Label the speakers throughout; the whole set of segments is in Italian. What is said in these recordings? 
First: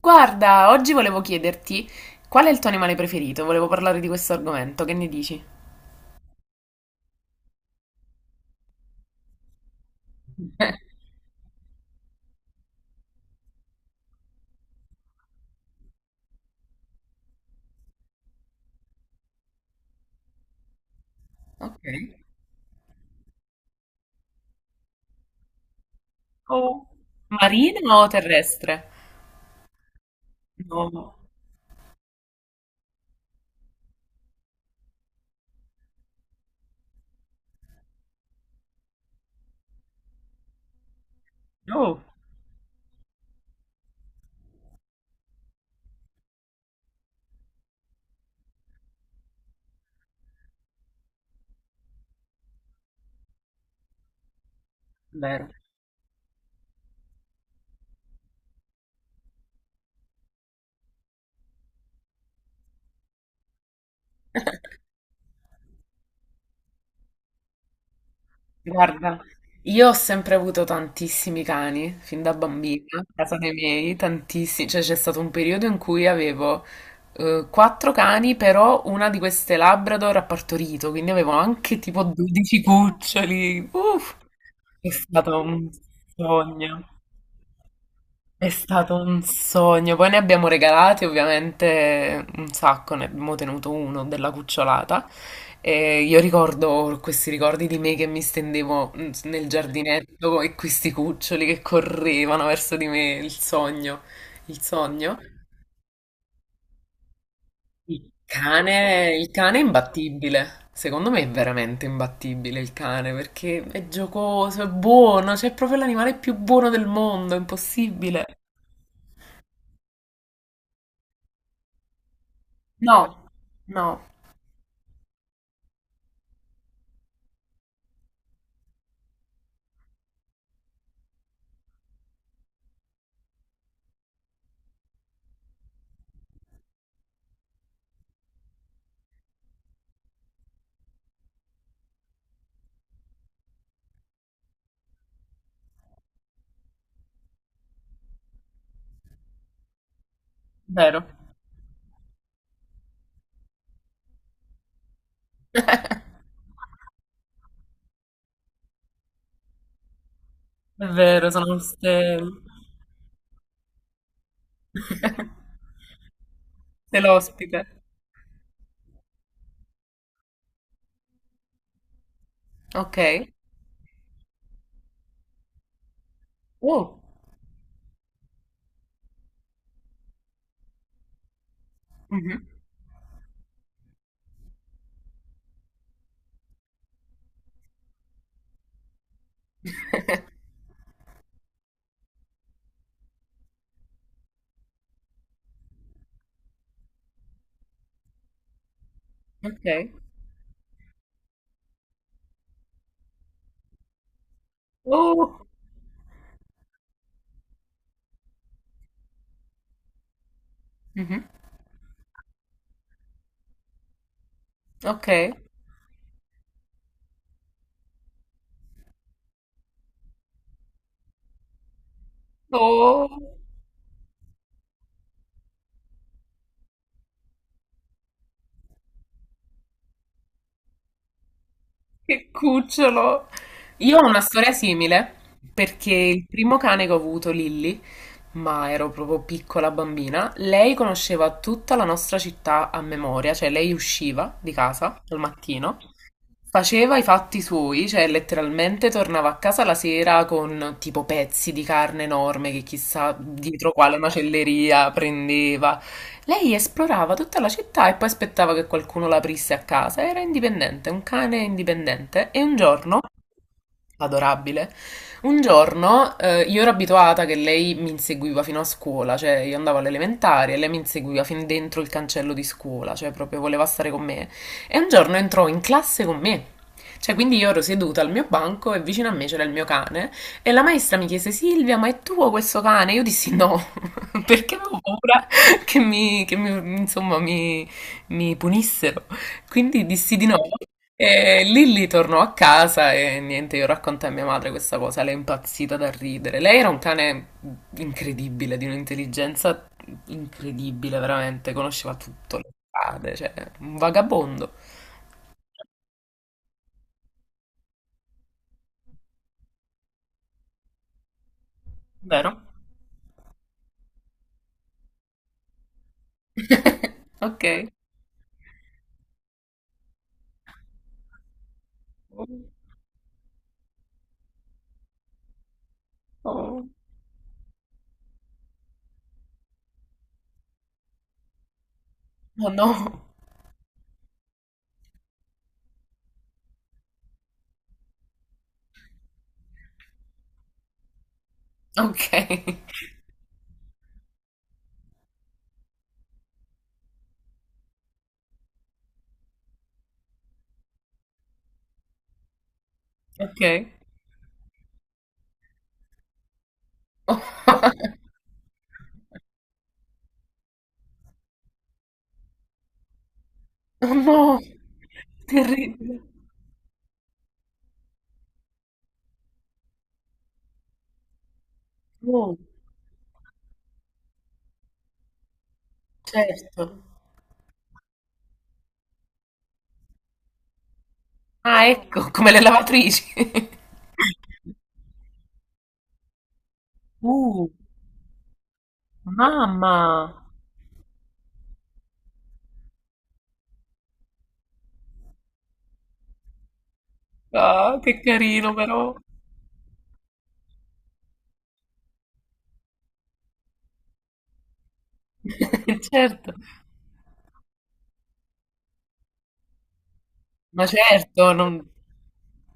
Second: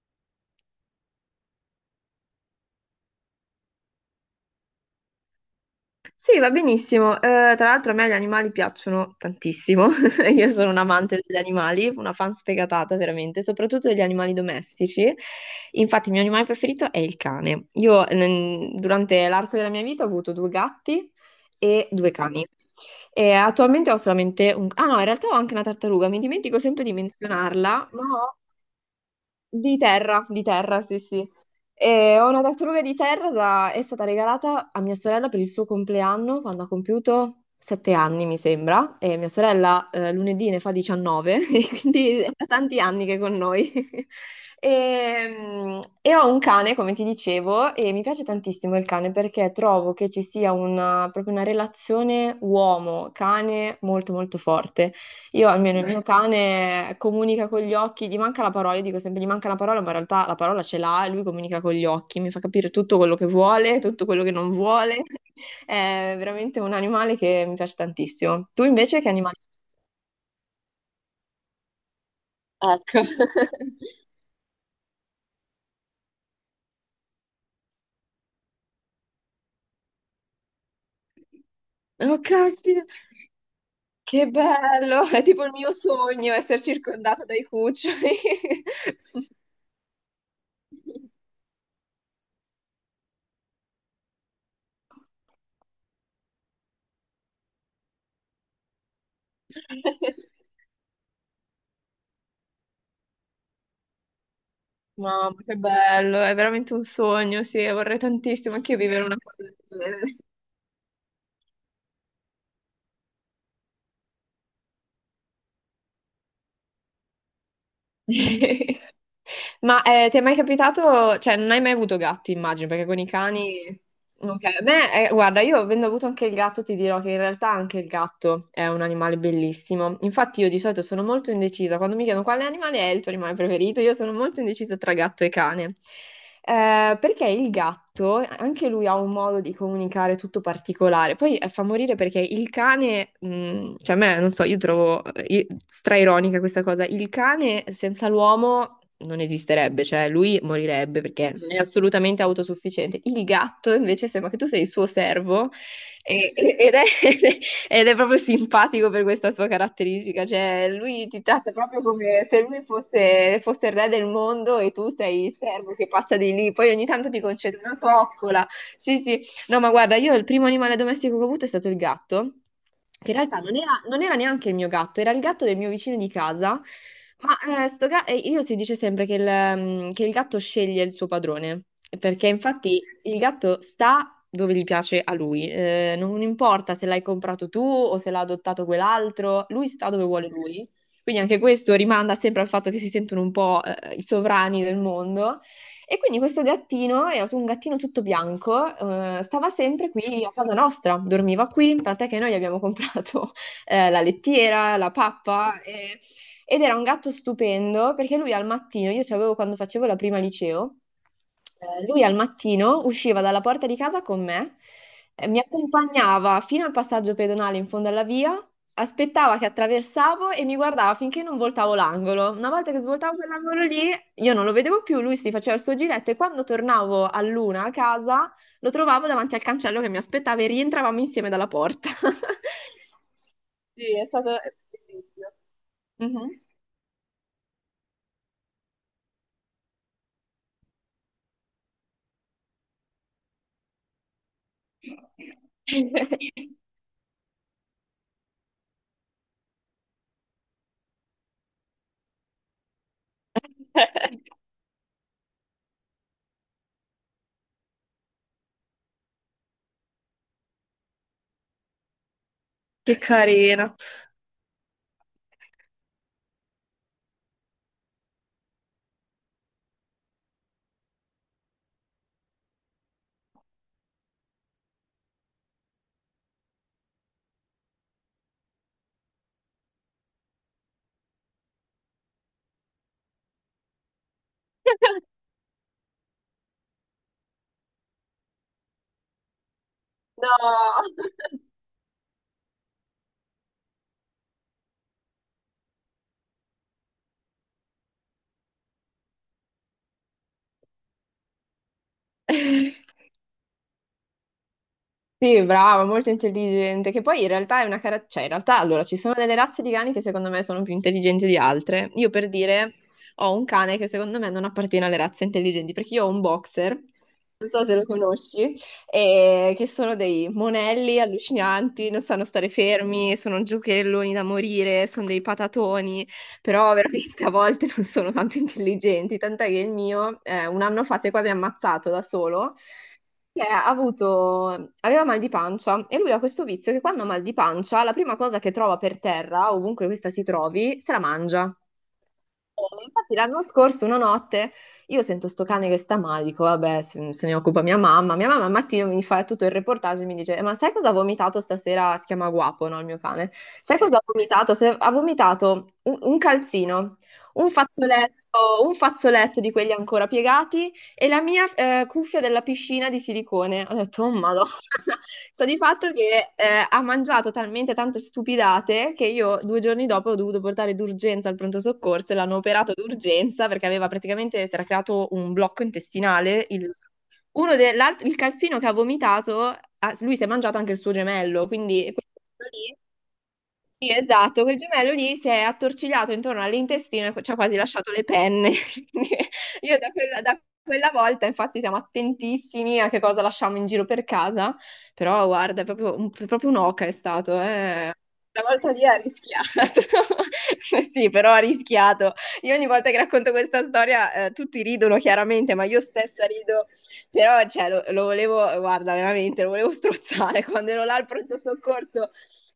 Speaker 1: Guarda, oggi volevo chiederti qual è il tuo animale preferito? Volevo parlare di questo argomento, che ne dici?
Speaker 2: Sì, va benissimo. Tra l'altro a me gli animali piacciono tantissimo. Io sono un amante degli animali, una fan sfegatata veramente, soprattutto degli animali domestici. Infatti il mio animale preferito è il cane. Io durante l'arco della mia vita ho avuto due gatti
Speaker 1: Ok.
Speaker 2: e due cani. E attualmente ho solamente un. Ah no, in realtà ho anche una tartaruga, mi dimentico
Speaker 1: Oh,
Speaker 2: sempre di menzionarla,
Speaker 1: marino
Speaker 2: ma
Speaker 1: o
Speaker 2: ho
Speaker 1: terrestre?
Speaker 2: di terra, sì,
Speaker 1: No,
Speaker 2: sì. E ho una tartaruga di terra, è stata regalata a mia sorella per il suo compleanno quando ha compiuto 7 anni, mi sembra, e mia sorella lunedì ne fa 19, e
Speaker 1: no,
Speaker 2: quindi è da tanti anni che è con noi. E ho un cane, come ti dicevo, e mi piace tantissimo il cane perché trovo che ci sia una, proprio una relazione uomo-cane molto molto forte. Io
Speaker 1: vero.
Speaker 2: almeno il mio, beh, cane comunica con gli occhi, gli manca la parola, io dico sempre gli manca la parola, ma in realtà la parola ce l'ha e lui comunica con gli occhi, mi fa capire tutto quello che vuole, tutto quello che non vuole. È veramente un animale che mi piace tantissimo. Tu invece che
Speaker 1: Guarda,
Speaker 2: animale?
Speaker 1: io ho sempre avuto tantissimi cani, fin da bambina,
Speaker 2: Ecco.
Speaker 1: a casa dei miei, tantissimi, cioè c'è stato un periodo in cui avevo quattro cani, però una di queste Labrador ha partorito, quindi avevo anche tipo
Speaker 2: Oh,
Speaker 1: 12
Speaker 2: caspita,
Speaker 1: cuccioli, uff,
Speaker 2: che
Speaker 1: è
Speaker 2: bello! È
Speaker 1: stato
Speaker 2: tipo il
Speaker 1: un
Speaker 2: mio sogno essere
Speaker 1: sogno.
Speaker 2: circondata dai cuccioli.
Speaker 1: È stato un sogno. Poi ne abbiamo regalati ovviamente un sacco, ne abbiamo tenuto uno della cucciolata. E io ricordo questi ricordi di me che mi stendevo nel giardinetto e questi cuccioli che correvano verso di me. Il sogno, il sogno.
Speaker 2: Mamma, che bello, è veramente un sogno, sì, vorrei tantissimo anche io vivere una
Speaker 1: Il
Speaker 2: cosa del
Speaker 1: cane è
Speaker 2: genere.
Speaker 1: imbattibile. Secondo me è veramente imbattibile il cane perché è giocoso, è buono, cioè è proprio l'animale più buono del mondo, è impossibile.
Speaker 2: Ma ti è mai capitato, cioè non hai mai avuto gatti, immagino, perché con i
Speaker 1: No,
Speaker 2: cani.
Speaker 1: no.
Speaker 2: Ok, beh, guarda, io avendo avuto anche il gatto ti dirò che in realtà anche il gatto è un animale bellissimo. Infatti io di solito sono molto indecisa, quando mi chiedono quale animale è il tuo animale preferito, io sono molto indecisa tra gatto e cane. Perché il gatto, anche lui ha un modo di comunicare tutto particolare. Poi fa morire perché il cane, cioè a me, non so, io trovo straironica questa cosa, il cane senza l'uomo non esisterebbe, cioè lui morirebbe
Speaker 1: Vero,
Speaker 2: perché non è assolutamente autosufficiente. Il gatto invece sembra che tu sei il suo servo ed è, ed è proprio simpatico per questa sua caratteristica, cioè
Speaker 1: è
Speaker 2: lui ti
Speaker 1: vero, sono
Speaker 2: tratta proprio
Speaker 1: queste
Speaker 2: come se lui fosse, fosse il re del mondo e tu
Speaker 1: queste
Speaker 2: sei il servo che passa di lì, poi ogni tanto ti concede
Speaker 1: l'ospite.
Speaker 2: una coccola, sì sì. No, ma guarda, io il primo animale domestico che ho avuto è stato il gatto,
Speaker 1: Ok.
Speaker 2: che in realtà non era, non era neanche il mio gatto, era il gatto del mio vicino di casa,
Speaker 1: Oh.
Speaker 2: ma e io si dice sempre che il gatto sceglie il suo padrone, perché
Speaker 1: Mhm.
Speaker 2: infatti il gatto sta dove gli piace a lui, non importa se l'hai comprato tu o se l'ha adottato quell'altro, lui sta dove vuole lui. Quindi anche questo rimanda sempre al fatto che si sentono un po', i sovrani del mondo. E quindi questo gattino, era un gattino tutto bianco, stava
Speaker 1: Ok.
Speaker 2: sempre qui a casa nostra, dormiva qui, tant'è che noi gli abbiamo comprato la lettiera, la
Speaker 1: Oh.
Speaker 2: pappa, ed era un gatto stupendo perché lui al mattino, io ce l'avevo quando facevo la prima liceo,
Speaker 1: Mhm.
Speaker 2: lui al mattino usciva dalla porta di casa con me,
Speaker 1: Ok.
Speaker 2: mi accompagnava fino al passaggio pedonale in fondo alla via, aspettava che attraversavo e mi guardava finché non voltavo l'angolo. Una volta che svoltavo
Speaker 1: Oh,
Speaker 2: quell'angolo lì, io non lo vedevo più, lui si faceva il suo giretto e quando tornavo a luna a casa lo trovavo davanti al cancello che mi aspettava e rientravamo insieme dalla porta.
Speaker 1: che cucciolo.
Speaker 2: Sì,
Speaker 1: Io ho una storia
Speaker 2: è
Speaker 1: simile
Speaker 2: bellissimo.
Speaker 1: perché il
Speaker 2: Mhm.
Speaker 1: primo cane che ho avuto, Lilly, ma ero proprio piccola bambina. Lei conosceva tutta la nostra città a memoria, cioè lei usciva di casa al mattino, faceva i fatti suoi, cioè letteralmente tornava a casa la sera con tipo pezzi di carne enorme che chissà dietro quale macelleria prendeva. Lei esplorava tutta la città e poi aspettava che qualcuno l'aprisse a casa. Era indipendente, un cane indipendente. E un
Speaker 2: Che
Speaker 1: giorno,
Speaker 2: carina.
Speaker 1: adorabile, un giorno io ero abituata che lei mi inseguiva fino a scuola, cioè io andavo all'elementare e lei mi inseguiva fin dentro il cancello di scuola, cioè proprio voleva stare con me. E un giorno entrò in classe con me. Cioè, quindi io ero seduta al mio banco e vicino a me c'era il mio cane e la maestra mi chiese Silvia, ma è tuo questo cane? Io dissi no, perché avevo paura che mi- insomma, mi punissero. Quindi dissi di
Speaker 2: No,
Speaker 1: no. E lì lì tornò a casa e niente, io raccontai a mia madre questa cosa, lei è impazzita da ridere. Lei era un cane incredibile, di un'intelligenza incredibile, veramente, conosceva tutto, le strade, cioè, un vagabondo,
Speaker 2: Sì, brava, molto intelligente, che poi in realtà è una caratteristica, cioè in realtà allora ci sono delle razze di cani che secondo me sono più intelligenti di altre. Io per
Speaker 1: vero?
Speaker 2: dire ho un cane che secondo me non appartiene alle razze intelligenti, perché io ho un boxer,
Speaker 1: Ok.
Speaker 2: non so se lo conosci, e che sono dei monelli allucinanti, non sanno stare fermi, sono giocherelloni da morire, sono dei patatoni,
Speaker 1: Oh,
Speaker 2: però veramente a volte non sono tanto intelligenti, tant'è che il mio un anno fa si è quasi ammazzato da
Speaker 1: oh
Speaker 2: solo
Speaker 1: no.
Speaker 2: che aveva mal di pancia e lui ha questo vizio che quando ha mal di pancia, la prima cosa che trova per terra, ovunque questa si trovi, se la mangia.
Speaker 1: Ok.
Speaker 2: E infatti l'anno scorso, una notte, io sento sto cane che sta male, dico vabbè, se ne occupa mia mamma. Mia mamma al mattino mi fa tutto il reportage e mi dice, Ma sai cosa ha vomitato stasera? Si chiama Guapo, no, il mio cane.
Speaker 1: Ok.
Speaker 2: Sai cosa ha vomitato? Ha vomitato un calzino, un fazzoletto di quelli ancora piegati e la mia cuffia della piscina di silicone. Ho
Speaker 1: Oh
Speaker 2: detto, oh
Speaker 1: no.
Speaker 2: madonna. Sta di fatto
Speaker 1: Terribile.
Speaker 2: che ha mangiato talmente tante stupidate che io 2 giorni dopo ho dovuto portare d'urgenza al pronto soccorso e
Speaker 1: No.
Speaker 2: l'hanno operato d'urgenza perché aveva praticamente, si era creato un blocco intestinale.
Speaker 1: Certo.
Speaker 2: Il, uno de- l'alt- Il calzino che ha vomitato, ah, lui si è mangiato anche il suo gemello,
Speaker 1: Ah,
Speaker 2: quindi.
Speaker 1: ecco, come le lavatrici.
Speaker 2: Sì, esatto, quel gemello lì si è attorcigliato intorno all'intestino e ci ha
Speaker 1: Uh,
Speaker 2: quasi lasciato le penne. Quindi
Speaker 1: mamma!
Speaker 2: io da quella volta, infatti, siamo attentissimi a che cosa lasciamo in giro per casa, però guarda, è proprio, proprio un'oca è stato.
Speaker 1: Ah, che
Speaker 2: Una
Speaker 1: carino
Speaker 2: volta lì
Speaker 1: però.
Speaker 2: ha rischiato. Sì, però ha rischiato. Io ogni volta che racconto questa storia, tutti ridono chiaramente, ma io stessa
Speaker 1: Certo.
Speaker 2: rido però cioè, lo volevo, guarda, veramente, lo volevo strozzare
Speaker 1: Ma
Speaker 2: quando ero là al
Speaker 1: certo,
Speaker 2: pronto
Speaker 1: non...
Speaker 2: soccorso.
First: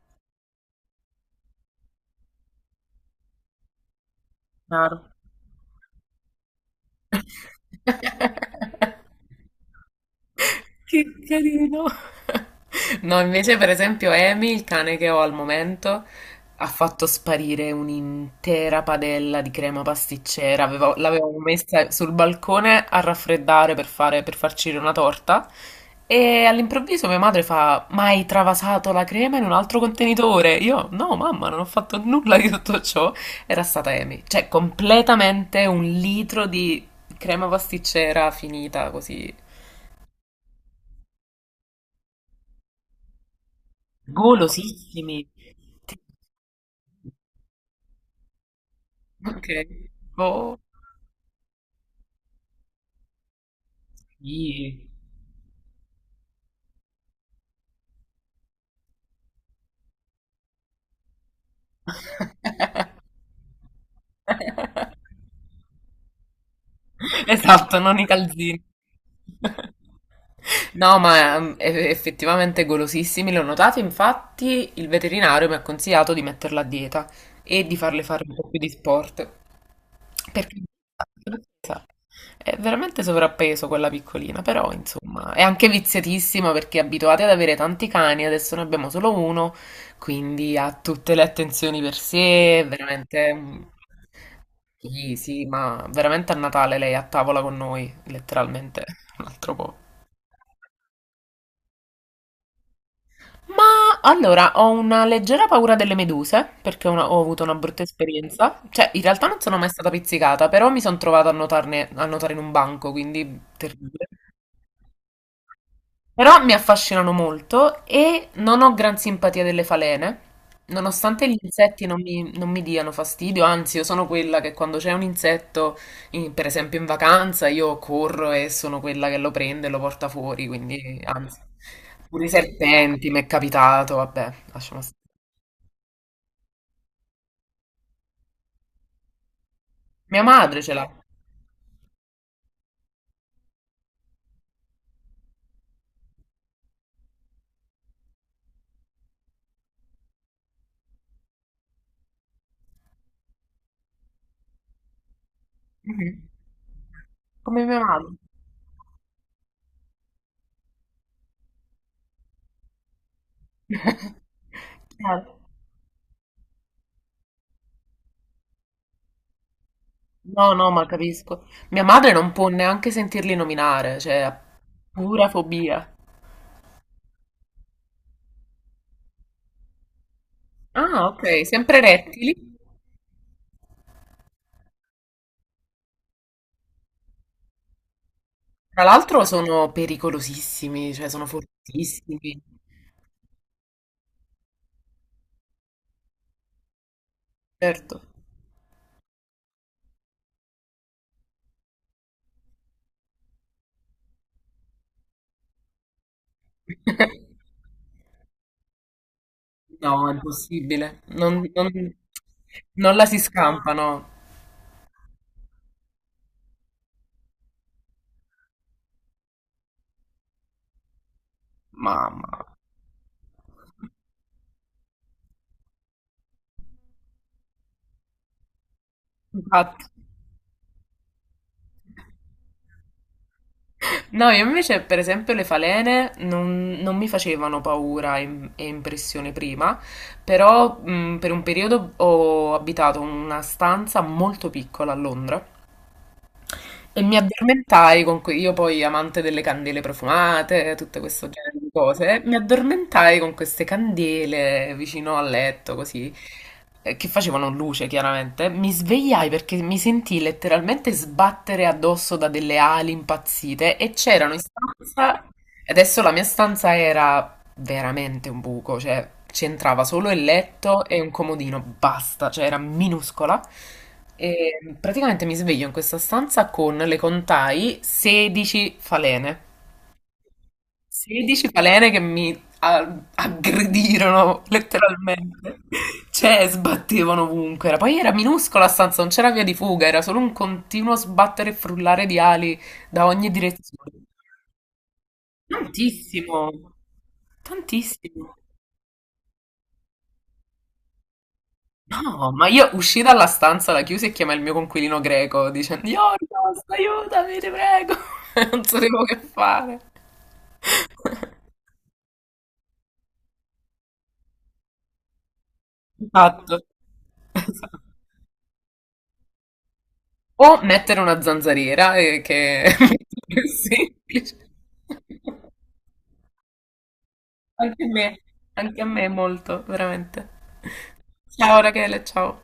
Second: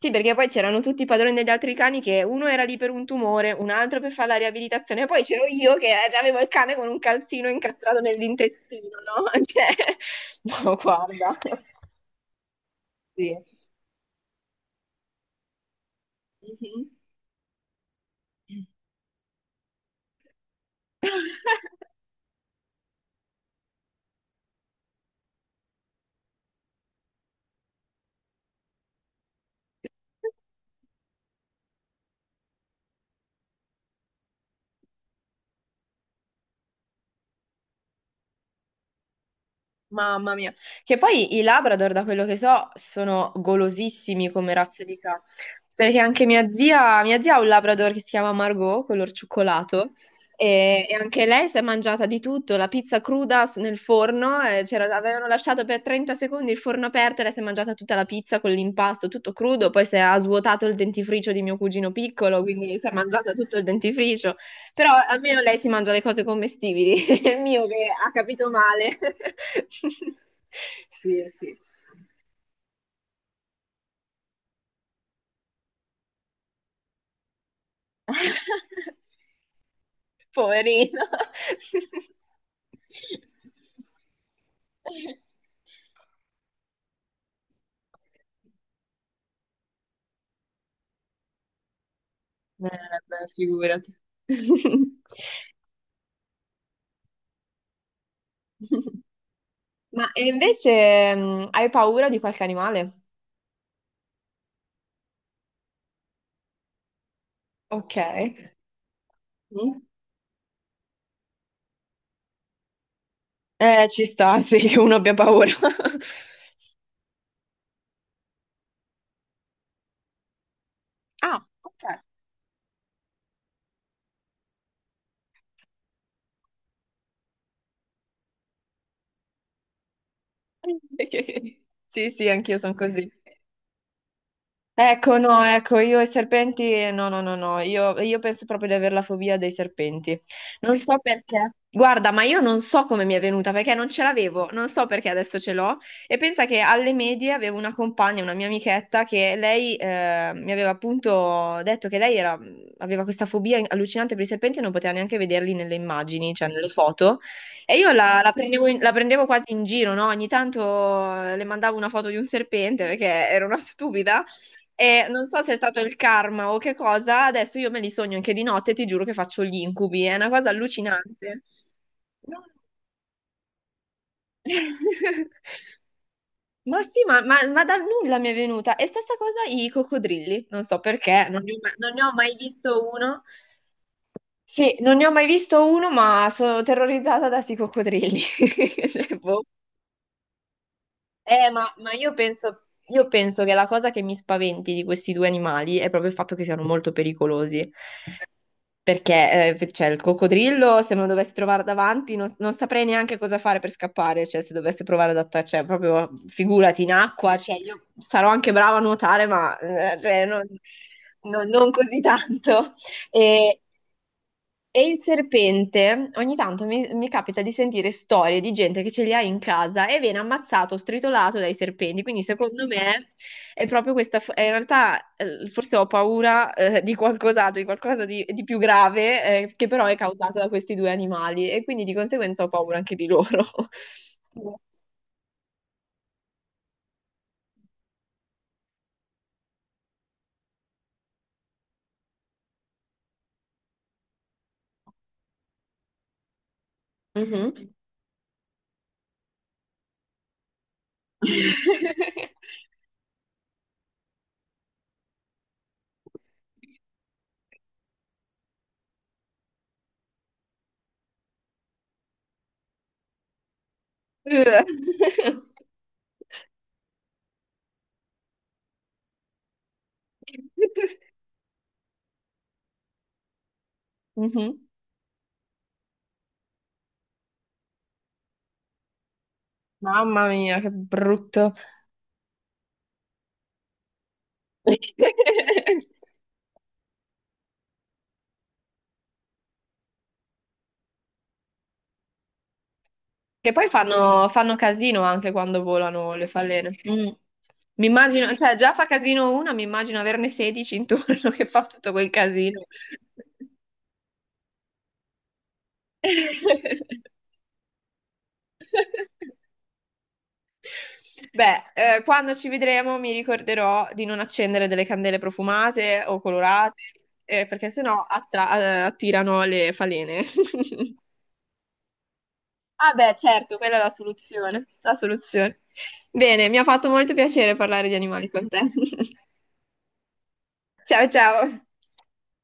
Speaker 2: Sì, perché poi c'erano tutti i padroni degli altri cani che uno era lì per un tumore, un altro per fare la
Speaker 1: Chiaro.
Speaker 2: riabilitazione, e poi c'ero io che già avevo il cane con un calzino incastrato nell'intestino, no? Cioè, no,
Speaker 1: Che
Speaker 2: guarda.
Speaker 1: carino. No,
Speaker 2: Sì.
Speaker 1: invece, per esempio, Amy, il cane che ho al momento, ha
Speaker 2: Mhm.
Speaker 1: fatto sparire un'intera padella di crema pasticcera. L'avevo messa sul balcone a raffreddare per fare, per farcire una torta. E all'improvviso mia madre fa: Ma hai travasato la crema in un altro contenitore? Io, no, mamma, non ho fatto nulla di tutto ciò. Era stata Amy. Cioè, completamente un litro di crema pasticcera finita così.
Speaker 2: Mamma mia, che poi i Labrador, da quello che so, sono golosissimi come razza di cane,
Speaker 1: Golosissime.
Speaker 2: perché anche mia zia ha un Labrador che si chiama Margot, color
Speaker 1: Ok.
Speaker 2: cioccolato,
Speaker 1: Boh.
Speaker 2: e anche lei si è mangiata di tutto, la pizza cruda nel forno, e
Speaker 1: Sì.
Speaker 2: avevano lasciato per 30 secondi il forno aperto e lei si è mangiata tutta la pizza con l'impasto, tutto crudo, poi si è ha svuotato il dentifricio di mio cugino piccolo, quindi si è mangiata tutto il dentifricio. Però almeno lei si mangia le cose commestibili, è il mio
Speaker 1: Esatto,
Speaker 2: che
Speaker 1: non i
Speaker 2: ha capito
Speaker 1: calzini.
Speaker 2: male.
Speaker 1: No,
Speaker 2: Sì,
Speaker 1: ma
Speaker 2: sì.
Speaker 1: effettivamente golosissimi, l'ho notato, infatti il veterinario mi ha consigliato di metterla a dieta e di farle fare un po' più di sport. Perché
Speaker 2: Poverino.
Speaker 1: è veramente sovrappeso quella piccolina, però insomma è anche viziatissima perché è abituata ad avere tanti cani, adesso ne abbiamo solo uno, quindi ha tutte le attenzioni per sé, è
Speaker 2: Beh,
Speaker 1: veramente... un-
Speaker 2: figurati.
Speaker 1: Sì, sì, ma veramente a Natale lei è a tavola con noi, letteralmente, un altro po'.
Speaker 2: Ma e invece hai paura di qualche animale?
Speaker 1: Ma allora ho una leggera paura delle meduse perché ho avuto una brutta
Speaker 2: Ok.
Speaker 1: esperienza. Cioè, in realtà non sono mai
Speaker 2: Mm?
Speaker 1: stata pizzicata, però mi sono trovata a a nuotare in un banco, quindi
Speaker 2: Ci
Speaker 1: terribile.
Speaker 2: sta, sì, che uno abbia paura.
Speaker 1: Però mi affascinano molto e non ho gran simpatia delle falene. Nonostante gli
Speaker 2: Ah, ok.
Speaker 1: insetti non mi diano fastidio, anzi, io sono quella che quando c'è un insetto, per esempio in vacanza, io corro e sono quella che lo prende e lo porta fuori, quindi anzi.
Speaker 2: Sì,
Speaker 1: Pure i
Speaker 2: sì, anch'io sono
Speaker 1: serpenti,
Speaker 2: così.
Speaker 1: mi è capitato, vabbè, lasciamo stare.
Speaker 2: Ecco, no, ecco, io e i serpenti, no, no, no, no, io penso proprio di avere la fobia dei serpenti.
Speaker 1: Mia madre ce
Speaker 2: Non
Speaker 1: l'ha.
Speaker 2: so perché. Guarda, ma io non so come mi è venuta, perché non ce l'avevo, non so perché adesso ce l'ho. E pensa che alle medie avevo una compagna, una mia amichetta, che lei mi aveva appunto detto che lei aveva questa fobia allucinante per i serpenti e non poteva neanche vederli nelle
Speaker 1: Mhm.
Speaker 2: immagini, cioè nelle foto.
Speaker 1: Come
Speaker 2: E
Speaker 1: mia
Speaker 2: io
Speaker 1: madre.
Speaker 2: la prendevo quasi in giro, no? Ogni tanto le mandavo una foto di un serpente perché ero una stupida. E non
Speaker 1: Chiaro.
Speaker 2: so se è stato il karma o che cosa, adesso io me li sogno anche di notte e ti giuro che faccio gli incubi, è una cosa
Speaker 1: No, no, ma
Speaker 2: allucinante.
Speaker 1: capisco. Mia madre non
Speaker 2: No.
Speaker 1: può neanche sentirli nominare, cioè ha pura fobia.
Speaker 2: Ma sì, ma dal nulla mi è venuta. E stessa cosa i coccodrilli, non so
Speaker 1: Ah,
Speaker 2: perché,
Speaker 1: ok, sempre
Speaker 2: non ne ho
Speaker 1: rettili.
Speaker 2: mai visto uno. Sì, non ne ho mai visto uno, ma sono terrorizzata da sti coccodrilli.
Speaker 1: Tra
Speaker 2: Cioè,
Speaker 1: l'altro
Speaker 2: boh.
Speaker 1: sono pericolosissimi, cioè sono
Speaker 2: Eh, ma, ma io
Speaker 1: fortissimi.
Speaker 2: penso, io penso che la cosa che mi spaventi di questi due animali è proprio il fatto che siano molto pericolosi.
Speaker 1: Certo.
Speaker 2: Perché, cioè, il coccodrillo, se me lo dovessi trovare davanti, non saprei neanche cosa fare per scappare, cioè, se dovesse provare ad attaccare, cioè, proprio, figurati, in acqua, cioè, io sarò anche brava a nuotare, ma,
Speaker 1: No, è
Speaker 2: cioè,
Speaker 1: impossibile.
Speaker 2: non così tanto.
Speaker 1: Non la si
Speaker 2: E,
Speaker 1: scampano.
Speaker 2: e il serpente, ogni tanto mi capita di sentire storie di gente che ce li ha in casa e viene ammazzato, stritolato dai serpenti. Quindi
Speaker 1: Mamma.
Speaker 2: secondo me è proprio questa. In realtà forse ho paura di qualcos'altro, di qualcosa di più grave che però
Speaker 1: Infatti.
Speaker 2: è causato da questi due animali e quindi di conseguenza ho paura anche di loro.
Speaker 1: No, io invece, per esempio, le falene non mi facevano paura e impressione prima, però per un periodo ho abitato in una stanza molto piccola a Londra e mi
Speaker 2: Mhm.
Speaker 1: addormentai con io poi amante delle candele profumate, tutto questo genere di cose, mi addormentai con queste candele vicino al letto, così, che facevano luce chiaramente. Mi svegliai perché mi sentii letteralmente sbattere addosso da delle ali impazzite e c'erano in stanza, e adesso la mia stanza era veramente un buco, cioè c'entrava solo il letto e un comodino, basta, cioè era minuscola.
Speaker 2: Mhm.
Speaker 1: E praticamente mi sveglio in questa stanza con, le contai, 16 falene.
Speaker 2: Mamma mia, che
Speaker 1: 16
Speaker 2: brutto.
Speaker 1: falene che mi aggredirono letteralmente. Cioè, sbattevano ovunque. Era- poi era minuscola la stanza, non c'era via di fuga, era solo un continuo sbattere e frullare di ali da ogni
Speaker 2: Che poi
Speaker 1: direzione.
Speaker 2: fanno casino anche quando volano le
Speaker 1: Tantissimo,
Speaker 2: falene. Mm. Mi
Speaker 1: tantissimo.
Speaker 2: immagino, cioè già fa casino una, mi immagino averne 16 intorno che fa tutto quel
Speaker 1: No, ma
Speaker 2: casino.
Speaker 1: io uscì dalla stanza, la chiusi e chiamai il mio conquilino greco dicendo: Yorgos, aiutami, ti prego. Non sapevo che fare.
Speaker 2: Beh, quando ci vedremo mi ricorderò di non accendere delle candele profumate o
Speaker 1: Esatto.
Speaker 2: colorate, perché
Speaker 1: Esatto.
Speaker 2: sennò attirano le falene.
Speaker 1: O mettere una zanzariera, che è
Speaker 2: Ah beh,
Speaker 1: molto più
Speaker 2: certo, quella è la
Speaker 1: semplice.
Speaker 2: soluzione, la soluzione. Bene, mi ha fatto molto piacere
Speaker 1: Anche a
Speaker 2: parlare di
Speaker 1: me,
Speaker 2: animali con te.
Speaker 1: anche a me molto, veramente.
Speaker 2: Ciao ciao.
Speaker 1: Ciao Rachele, ciao.